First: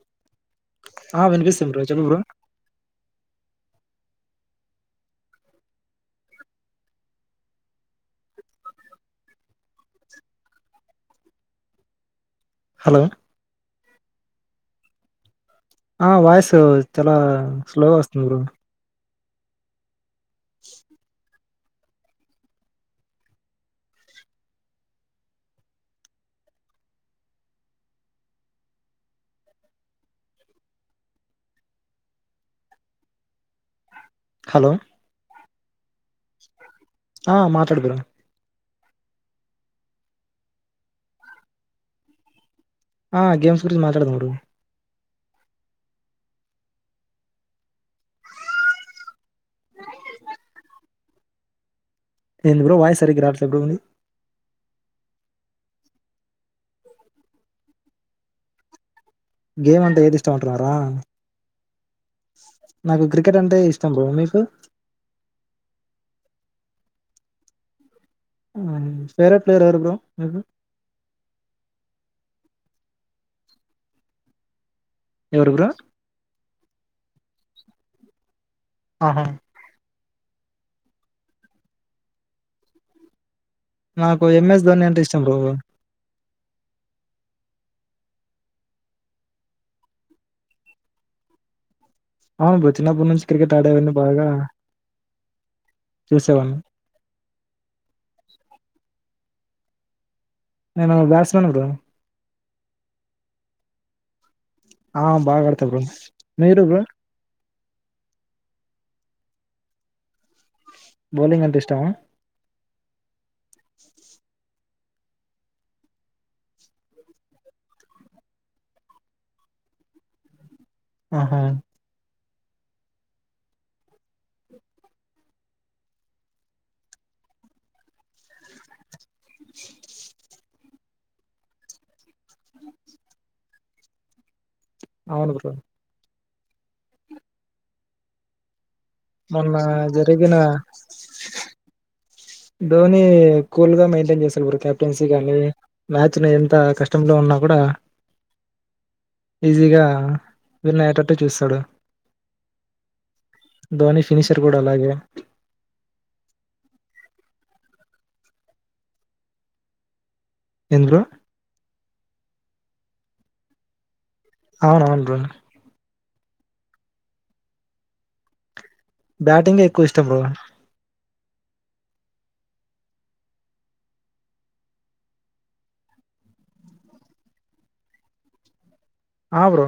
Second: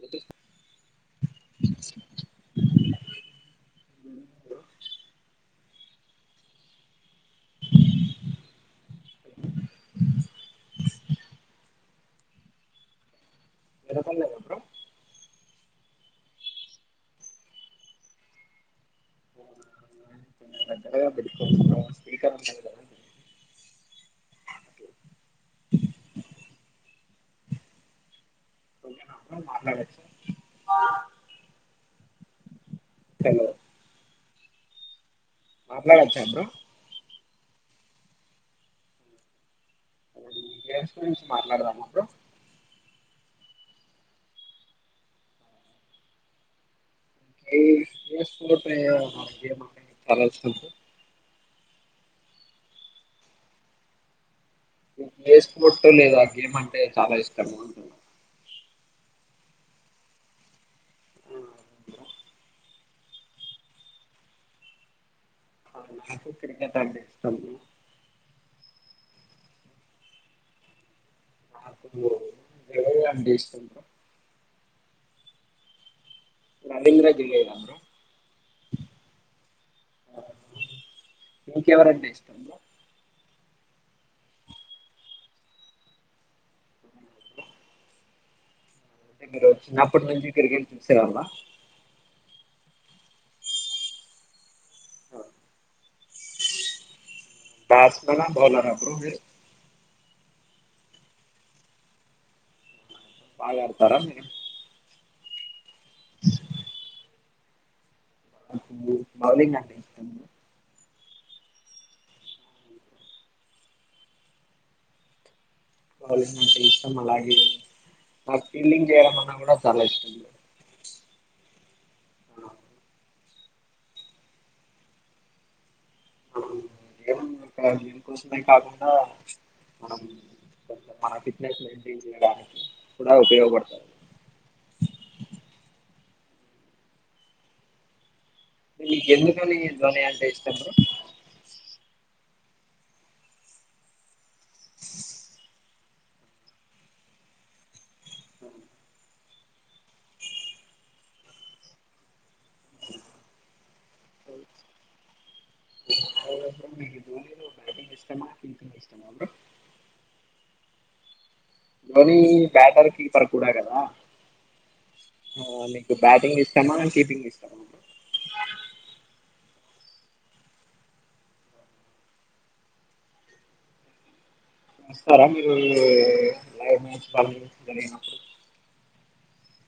లేదు ఆ వినిపిస్తుంది బ్రో చెప్పు బ్రో ఏమైంది బ్రో హలో ఇనపలేదా బ్రో ఆ వాయిస్ చాలా స్లోగా వస్తుంది బ్రో ఆ బయటికి పోతున్న స్పీకర్ ఆన్ [unintelligible] ఓకేనా బ్రో మాట్లాడొచ్చా హలో హలో మాట్లాడచ్చ బ్రో ఆ మాట్లాడు బ్రో గెమ్స్ గురించి మాట్లాడదామా బ్రో ఆ గేమ్స్ గురించి మాట్లాడదం బ్రో నీకు ఏ [unintelligible] చాలా వస్తుంది బ్రో ఏంది బ్రో వాయిస్ సరిగా రాట్లేదు బ్రో నీది నువ్ [unintelligible] లేదా గేమ్ అంటే చాలా ఇష్టము అంటున్నా గేమ్ అంటే ఏది ఇష్టమంటున్నారా [inaudible] నాకు క్రికెట్ అంటే ఇష్టం బ్రాబ మీకు ఆ నాకు క్రికెట్ అగే ఇష్ట ఫేరట్ ప్లేయర్ యారు బర మీకు నాకువ అండిస్తుంట ఎవరు బ్రో రాజేంద్ర గిరియిరారు ఆహా ఎక ఎవరన్న ఇష్టం నాకు ఎంఎస్ ధోని అంటే ఇష్టం బాబు అయితే మీరు చిన్నప్పటి నుంచి తిరిగి వెళ్ళి చూసే వాళ్ళ అవునుప్పు చిన్నప్పటి నుంచి క్రికెట్ ఆడేవన్నీ బాగా [inaudible] చూసేవాడి దస్లో బాలరా బ్రో నా బట్స్మన్ బ్రో బాగా ఆడతారా మీరు ఆ బాగా ఆడత బ్ర మీరు బ్రో బౌలింగ్ బౌలింగ్ ఎంత ఇష్టవా వాళ అంత ఇష్టం అలాగ నాకు ఫీల్డింగ్ చేయడం అన్నా కూడా చాలా ఇష్టం ఆహా [inaudible] ఏ దనికోసమే కాకుండా మనం మ ఫిట్స్ మ చే ఉపయో పడతు [inaudible] అవును బ్రో నీక ఎందుకని మొన్న ధ్వని అంటే జరిగిన ఇష్టన్నారు ధోని కూల్గా మెయింటైన్ చేస్తారు బ కెప్టెన్సీ కానీ మ్యాచ్ను ఎంత కష్టంలో ఉన్నా కూడా అ ఈజీగా విన్న అయ్యేటట్టు చూస్తాడు ధోని ఫినిషర్ కూడా అలాగే బటింగ్ ఇష్టమా పింకింగ్ ఇష్టమా బ్రో ఏంది బ్రో ధోని బ్యాటర్కి పరకడా కదా అవున అవును ఆ, మీకు బ్యాటింగ్ ఇస్తామా కీపింగ్ ఇస్తామా బ్యాటింగ్ ఎక్కువ ఇష్టం బ్రో నమస్తారా మీరు లైవ్ మ్యాచ్ బాగా జరిగినప్పుడు ఆ బ్రో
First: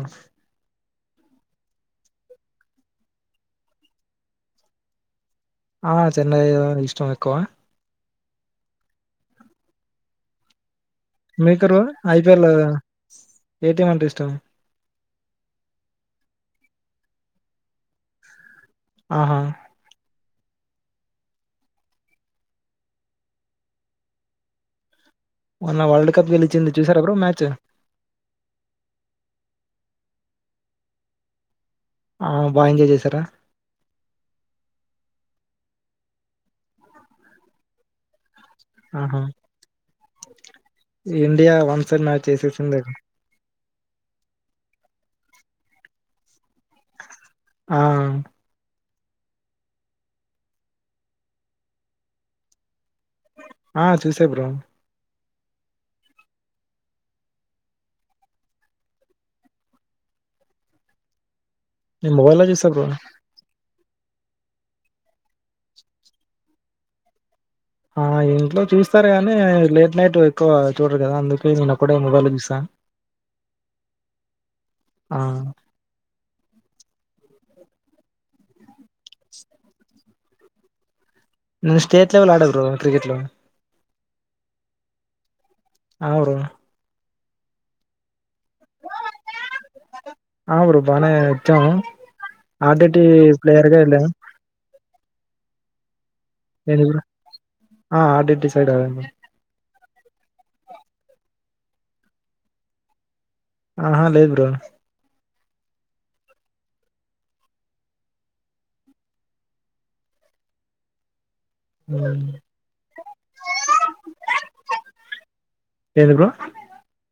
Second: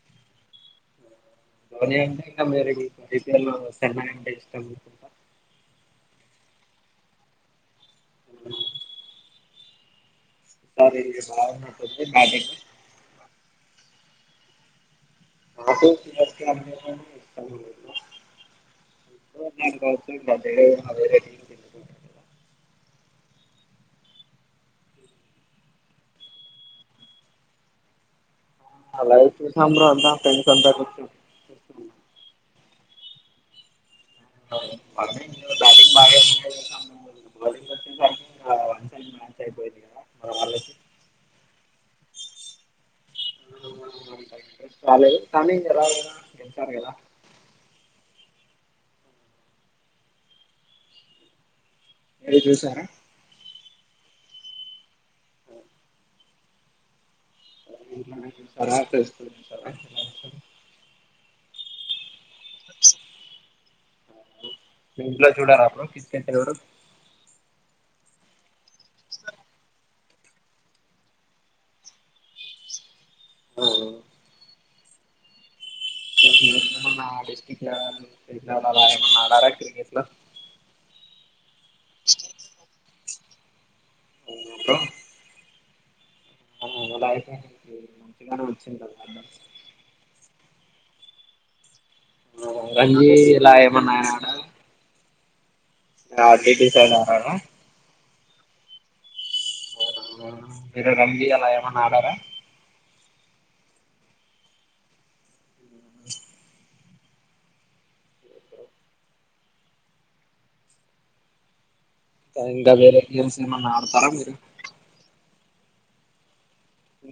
ధోని అంటే ఇ మీరు సర్మా అంటే ఇష్ట ఆ చెన్నైద ఇష్టం నికువ అ మీకరు బాగున్నట్టుంది ఐపిఎల్ బ్యాటింగ్ ఏటీఎల్ ఎఅంటే ఇష్టం నాకు త అ ఆహా ఇష్ట ఇ అదే అ రీతి మన్న వరల్డ్ కప్ గెలిచింది చూసార ఎప్పు మ్యాచ్ అలా సాం అదా పెంస్ంతా ఆ బాగా ఎంజాయ్ చేసారా [unintelligible] ఆహా [unintelligible] ఇండియా వన్ సైడ్ మ్యాచ్ చేసేసింది [unintelligible] కదా ఆ మీరు చూసారా ఆ చూసా బ్రో [unintelligible] నేను మొబైల్ లో చూసా బ్రో మీ ఇంట్లో చూడరా బ్రో క్రికెట్ ఎవరు ఇంట్లో చూస్తారు కానీ లేట్ నైట్ ఎక్కువ చూడరు కదా అందుకే నేను అక్కడే మొబైల్లో చూసాను అవున ఆ మీరేమన్నా డిస్టిక్ లెవెల్ స్టేట్ లెవెల్ ఆడారా క్రికెట్లో నేను స్టేట్ లెవెల్ ఆడా బ్రో క్రికెట్లో బ్రో ఆ బ్రో పేరు మంచిగానే వచ్చుంటది కదా బ్రో ఆ బ్రో బానే వచ్చాము ఆర్టిటి రంజీ ఇలా ప్లేయర్గా ఏమన్నా వెళ్ళాను ఆయన ఆడారా [unintelligible] డిసైడ్ అవ్వము అవునా మీర రంజీ అలా ఏమన్నా ఆడారా ఆహా లేదు బ్రో హ్మ్. ఇంకా వేరే గేమ్స్ ఏమన్నా ఆడతారా మీరు ఏంది బ్రో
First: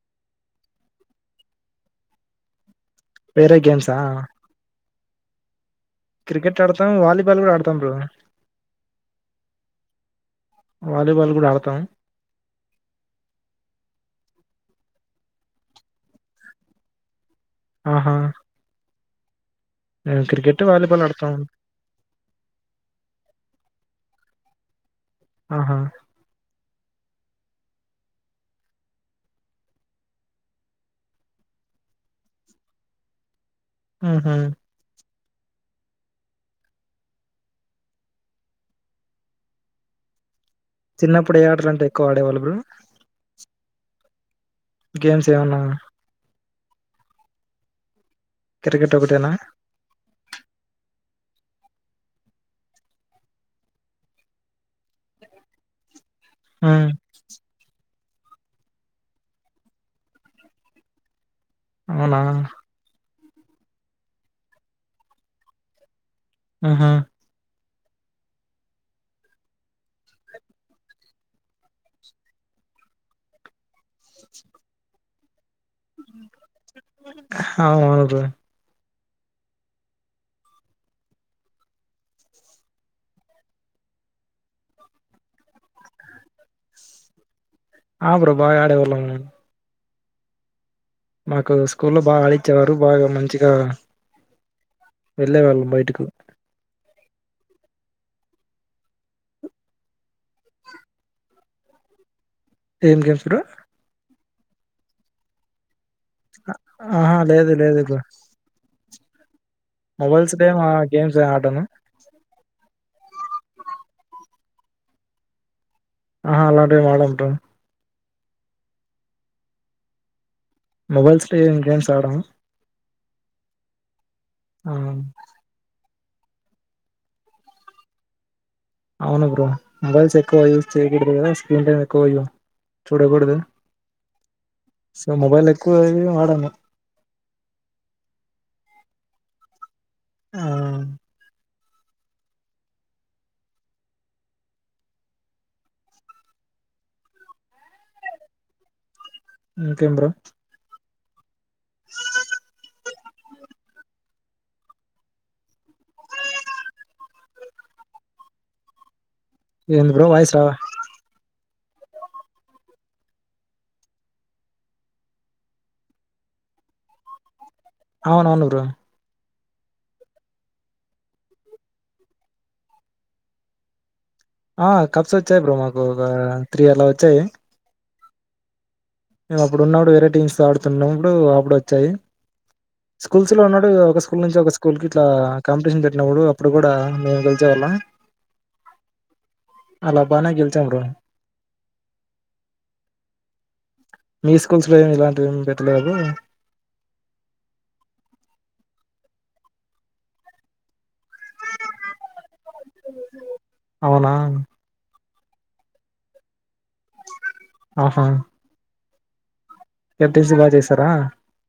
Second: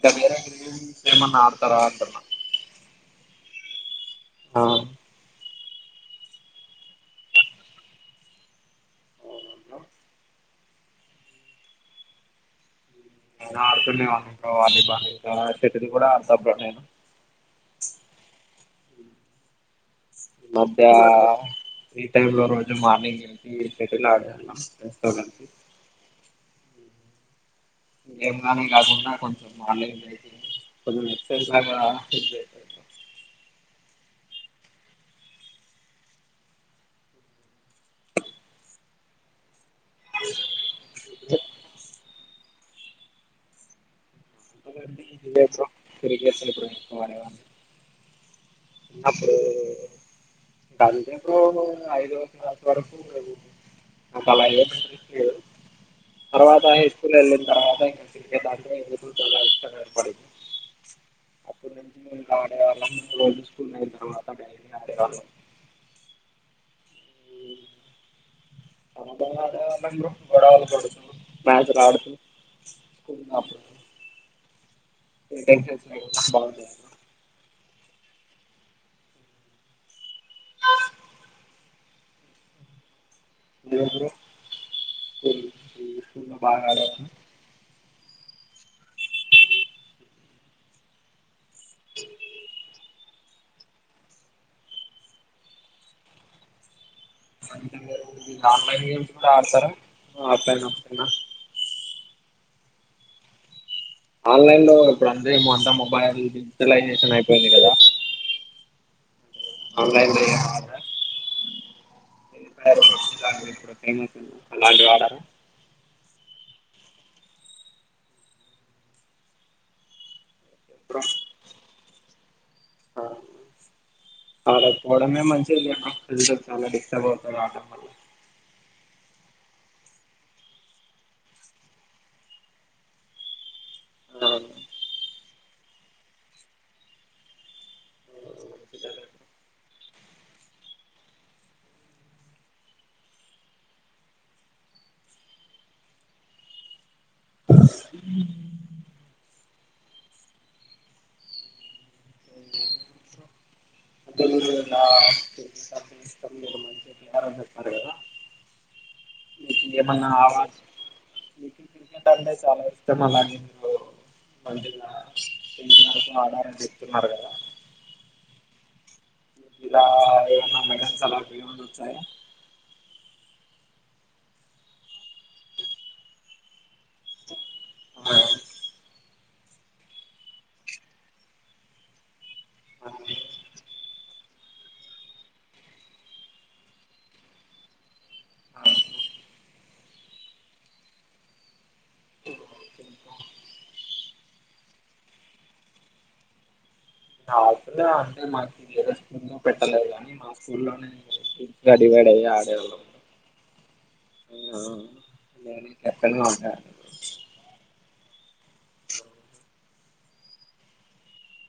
ఇంకా వేరే గేమ్స్ ఏమన్నా ఆడతారా అంటున్న వేరే గేమ్స్ ఆ ఆ క్రికెట్ ఆడతాం వాలీబాల్ కూడా ఆడతాం బ్రో వాలీబాల్ కూడా ఆడతాం ఆడుకునే వాళ్ళం బ్రో వాలీబాల్ షటిల్ కూడా ఆడతా నేను ఆహా మేము క్రికెట్ అబ్బే వాలీబాల్ ఆడతాం ఫ్రీ టైమ్ లో రోజు మార్నింగ్ ఏంటి షటిల్ ఆడాను జస్ట్ ఒక ఆహా ఏం కానీ కాకున్న కొంచెం మా [unintelligible] కొంచెం ఎక్సైజ్ లో కూడా పెట్టొచ్చు ఆహా చిన్నప్పుడు ఏ ఆటలు అంటే ఎక్కువ ఆడేవాళ్ళు బ్రో గేమ్స్ ఏమన్నా చిన్నప్పుడు అంటే క్రికెట్ బ్రో ఎక్కువ ఆడేవాళ్ళం క్రికెట్ ఒకటేనా చిన్నప్పుడు ఇంకా అందరం ఐదో క్లాస్ వరకు చదువుకున్న అంత వరకు లేరు తర్వాత హై హ్మ్. స్కూల్ వెళ్ళిన తర్వాత ఇంకా క్రికెట్అంటే ఎందుకు చాలా ఇష్టం ఏర్పడింది అప్పుడు నుంచి మేము అవునా ఇలా ఆడే వాళ్ళము రోజు స్కూల్ అయిన తర్వాత గ్రౌండ్లో ఆడేవాళ్ళం ఆహా ఉమ్, [unintelligible] [inaudible] [unintelligible] అవునవును బ్రో ఆ ని బాగాడ ఆ ప్రభా ఆడే వెళ్ళ ఉను మాకు స్కూల్ లో బాగా ఆడిచ్చేవారు బాగా మంచి వెళ్ళి వళ్ళం పోయిట్కు అంటే మీరు ఆన్లైన్ గేమ్స్ కూడా ఆడతారా ఆఫలైన్ ఏం గేమ్స్రా ఆన్లైన్ లో ఇప్పుడు అందేమో అంతా మొబైల్ ఆహా డిజిటలైజేషన్ అయిపోయింది లేదు కదా ఆన్లైన్ లో ఏం మొబైల్స్డే గేమ్స్ ఆటను ఫంటి వాళ్డర ఆహా అలాంటివి మాడ ఉంటాం ఎప్పుడు మొబైల్స్ లో గేమ్స్ ఆడ ఆ ఆడకపోవడమే మంచిగా లేస చాలా డిస్టర్బ్ అవుతారు ఆవటడం వల్ల అవును బ్రో మొబైల్స్ ఎక్కువ యూస్ చేయ్య కదా స్క్రీన్ టైం ఎక్కువ చూడకూడదు ఆ సో మొబైల్ ఎక్కువ వాడను ఆ ఇంకెంబ్రో [unintelligible] మీకు ఏం బ్రో ఏమన్నా వాయిస్ అవార్డ్స్ [unintelligible] క్రికెట్ అంటే చాలా ఇష్టం అలా నేను మళగా పినరకు ఆడారని చెప్తున్నారు కదా అవున అవును బ్రో [unintelligible] ఆ కప్స్ వచ్చాయి బ్రో మాకు ఒక త్రీ అలా వచ్చాయి ఆ మేము అప్పుడు ఉన్నప్పుడు వేరే టీమ్స్ ఆడుతున్నప్పుడు అప్పుడు వచ్చాయి స్కూల్స్ లో ఉన్నాడు ఒక స్కూల్ నుంచి ఒక స్కూల్ కి ఇట్లా కాంపిటీషన్ పెట్టినప్పుడు అప్పుడు కూడా మేము కలిస హలో అలా బానే గెలుచాం బ్రో మీ స్కూల్స్ లో ఇలాంటి ఏమి పెట్టలేదా అట్లే అంటే [unintelligible] పెట్టలేదు కాని మా స్కూల్లోనే అవునా [unintelligible] ఎక్కడ [unintelligible] ఆహా ఎటీసి బాగ చేసారా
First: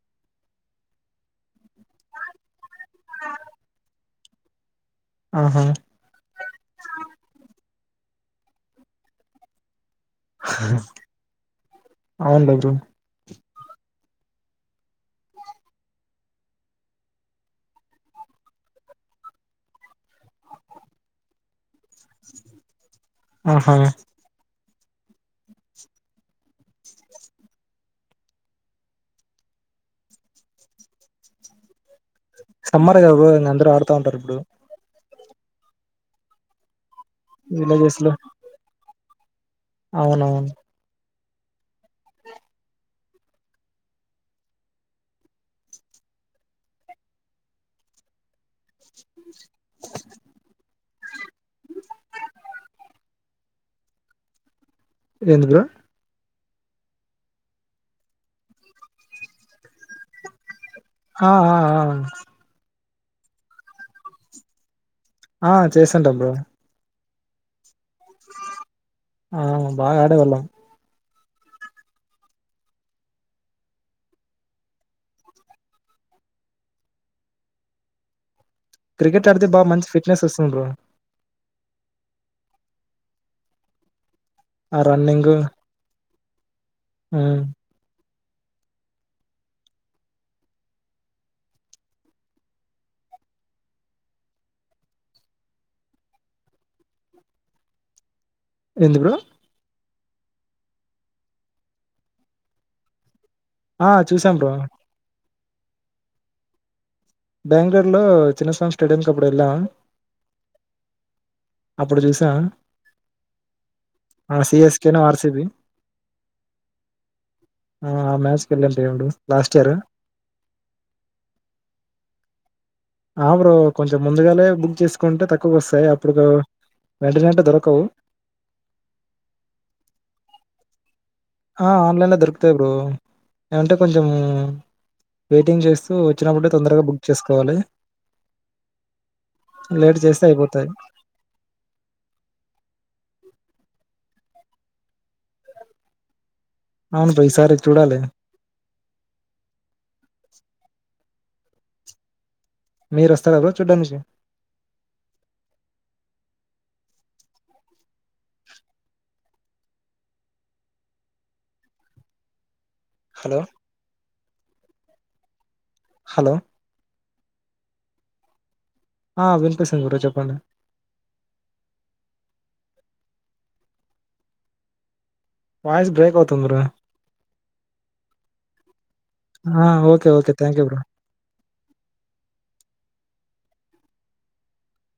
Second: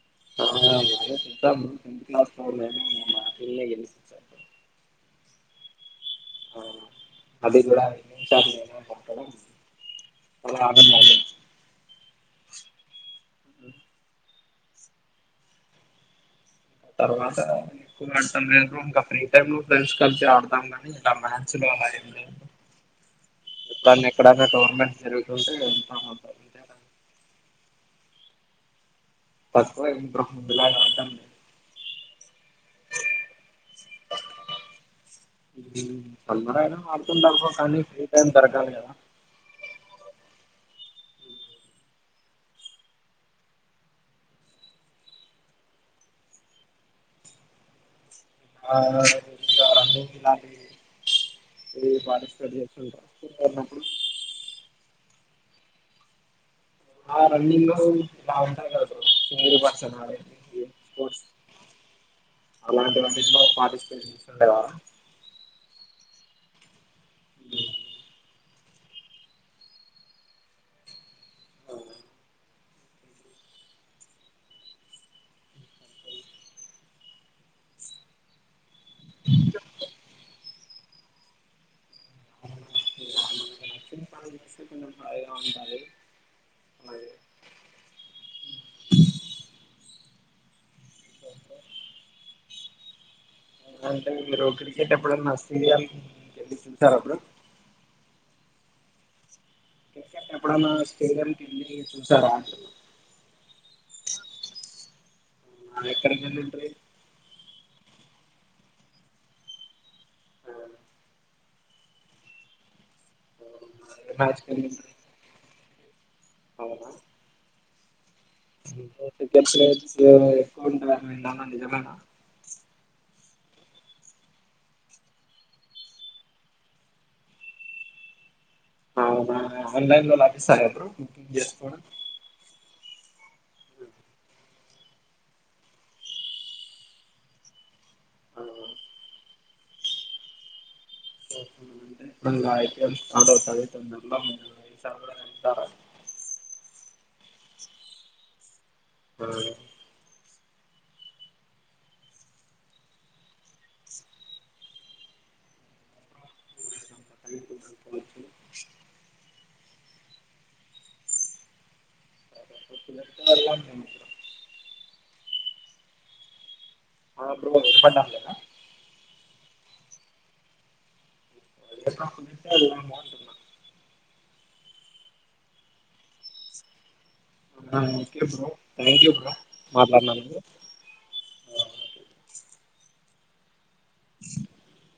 [unintelligible] ఆహా ఆ, అది కూడా విన్నింగ్ షాట్ నేనే కొట్టడం అలా ఆడను వాళ్ళు అవున్లె బ్రో అ తర్వాత ఎక్కువ ఆడతాం నను ఇంకా ఫ్రీ టైమ్ లో ఫ్రెండ్స్ కలిసి ఆడతాం ని ఇలా మ్యాచ్స్ లో ఆహా ఎప్పుడన్న ఎక్కడ అడినవ్ [unintelligible] జరుగుతుంటే [unintelligible] తక్కువే [unintelligible] సమ్మర్ కదా బ్రో అందరూ ఆడుతా ఉంటారు ఇప్పుడు మ్మ్ సమ్మరైన ఆడుతుంటారు పో కానీ విలేజెస్ ఫ్రీ లో టైమ్ దొరకాలి కదా అవునవును ఆనందించాలండి ఇలాంటివి మీరు పార్టిసిపేట్ చేస్తుంటారా ఫ్రీగా ఉన్నప్పుడు ఎందుకురా ఆ రన్నింగ్ లో ఇలా ఉంటది కదా బ్రో సింగిల్ పర్సన్ ఆడేది ఆ ఆ ఆ అలాంటి వాంటిలో పార్టిసిపేట్ చేస్తుండేనా ఆ చేస్తుంటా బ్రో ఆ బాగా ఆడేవాళ్ళం క్రికెట్ ఆడితే బాగా మంచి ఫిట్నెస్ వస్తుంది బ్రో ఆ హాయిగా రన్నింగు ఉంటది మ్మ్ అ స అంటే మీరు క్రికెట్ ఎప్పుడన్నా స్టేడియం కెళ్ళి చూశారా బ్రో ఏంది బ్రో క్రికెట్ ఎప్పుడన్నా స్టేడియంకేళ్ళి చూశారా అంటున్న ఆ చూసాం బ్రో ఆ ఎక్కడికెళ్లింట్రి బెంగళూరులో చిన్నస్వామి స్టేడియంకి అప్పుడు వెళ్ళామా అప్పుడు చూసా ఆ మ్యాచ్ కి వెళ్ళింట్రి సీఎస్కే ను ఆర్సిబి అవునా ఆ మ్యాచ్కి వెళ్ళాం దేవుడు మీకోటి తెలుసు లాస్ట్ ఇయర్ కాబట్టి సీయర్ మీరు ఎక్కువింటారని విన్నాను నిజమేనా ఆ బ్రో కొంచెం ముందుగానే బుక్ చేసుకుంటే తక్కువకు వస్తాయి అప్పుడు వెంటనే అంటే దొరకవు అవునా ఆన్లైన్లో లభిస్తాదా బ్రో బుకింగ్ ఆ చేసుకోవడం ఆన్లైన్లో దొరుకుతాయి బ్రో ఏమంటే కొంచెం వెయిటింగ్ చేస్తూ వచ్చినప్పుడే తొందరగా బుక్ చేసుకోవాలి హలో లేట్ చేస్తే అయిపోతాయి ఇప్పుడు ఇంకా ఐపీఎల్ స్టార్ట్ అవుతది తే వెళ్దాం మీరు ఈసారి కూడా వెళ్తారా అవును బ్రో ఈసారి చూడాలి మీరోస్తారా బ్రో చూడ్డానికి మా తల్లి పిల్లతో పోవచ్చు ఒకే లెక్క హలో అల్లం మేమిప్పుడు హలో ఆ బ్రో వినపడం లేదా ఆ వినిపిస్తుంది బ్రో చెప్పండి ఏం చేస్తున్నావ్ అప్పట్నుంచి యడికన్నా పోంటున్న వాయిస్ బ్రేక్ అవుతుంది బ్రో అవునా ఓకే బ్రో థాంక్యూ బ్రో ఆ ఓకే ఓకే మాట్లాడినందుకు థ్యాంక్ యూ బ్రో [unintelligible]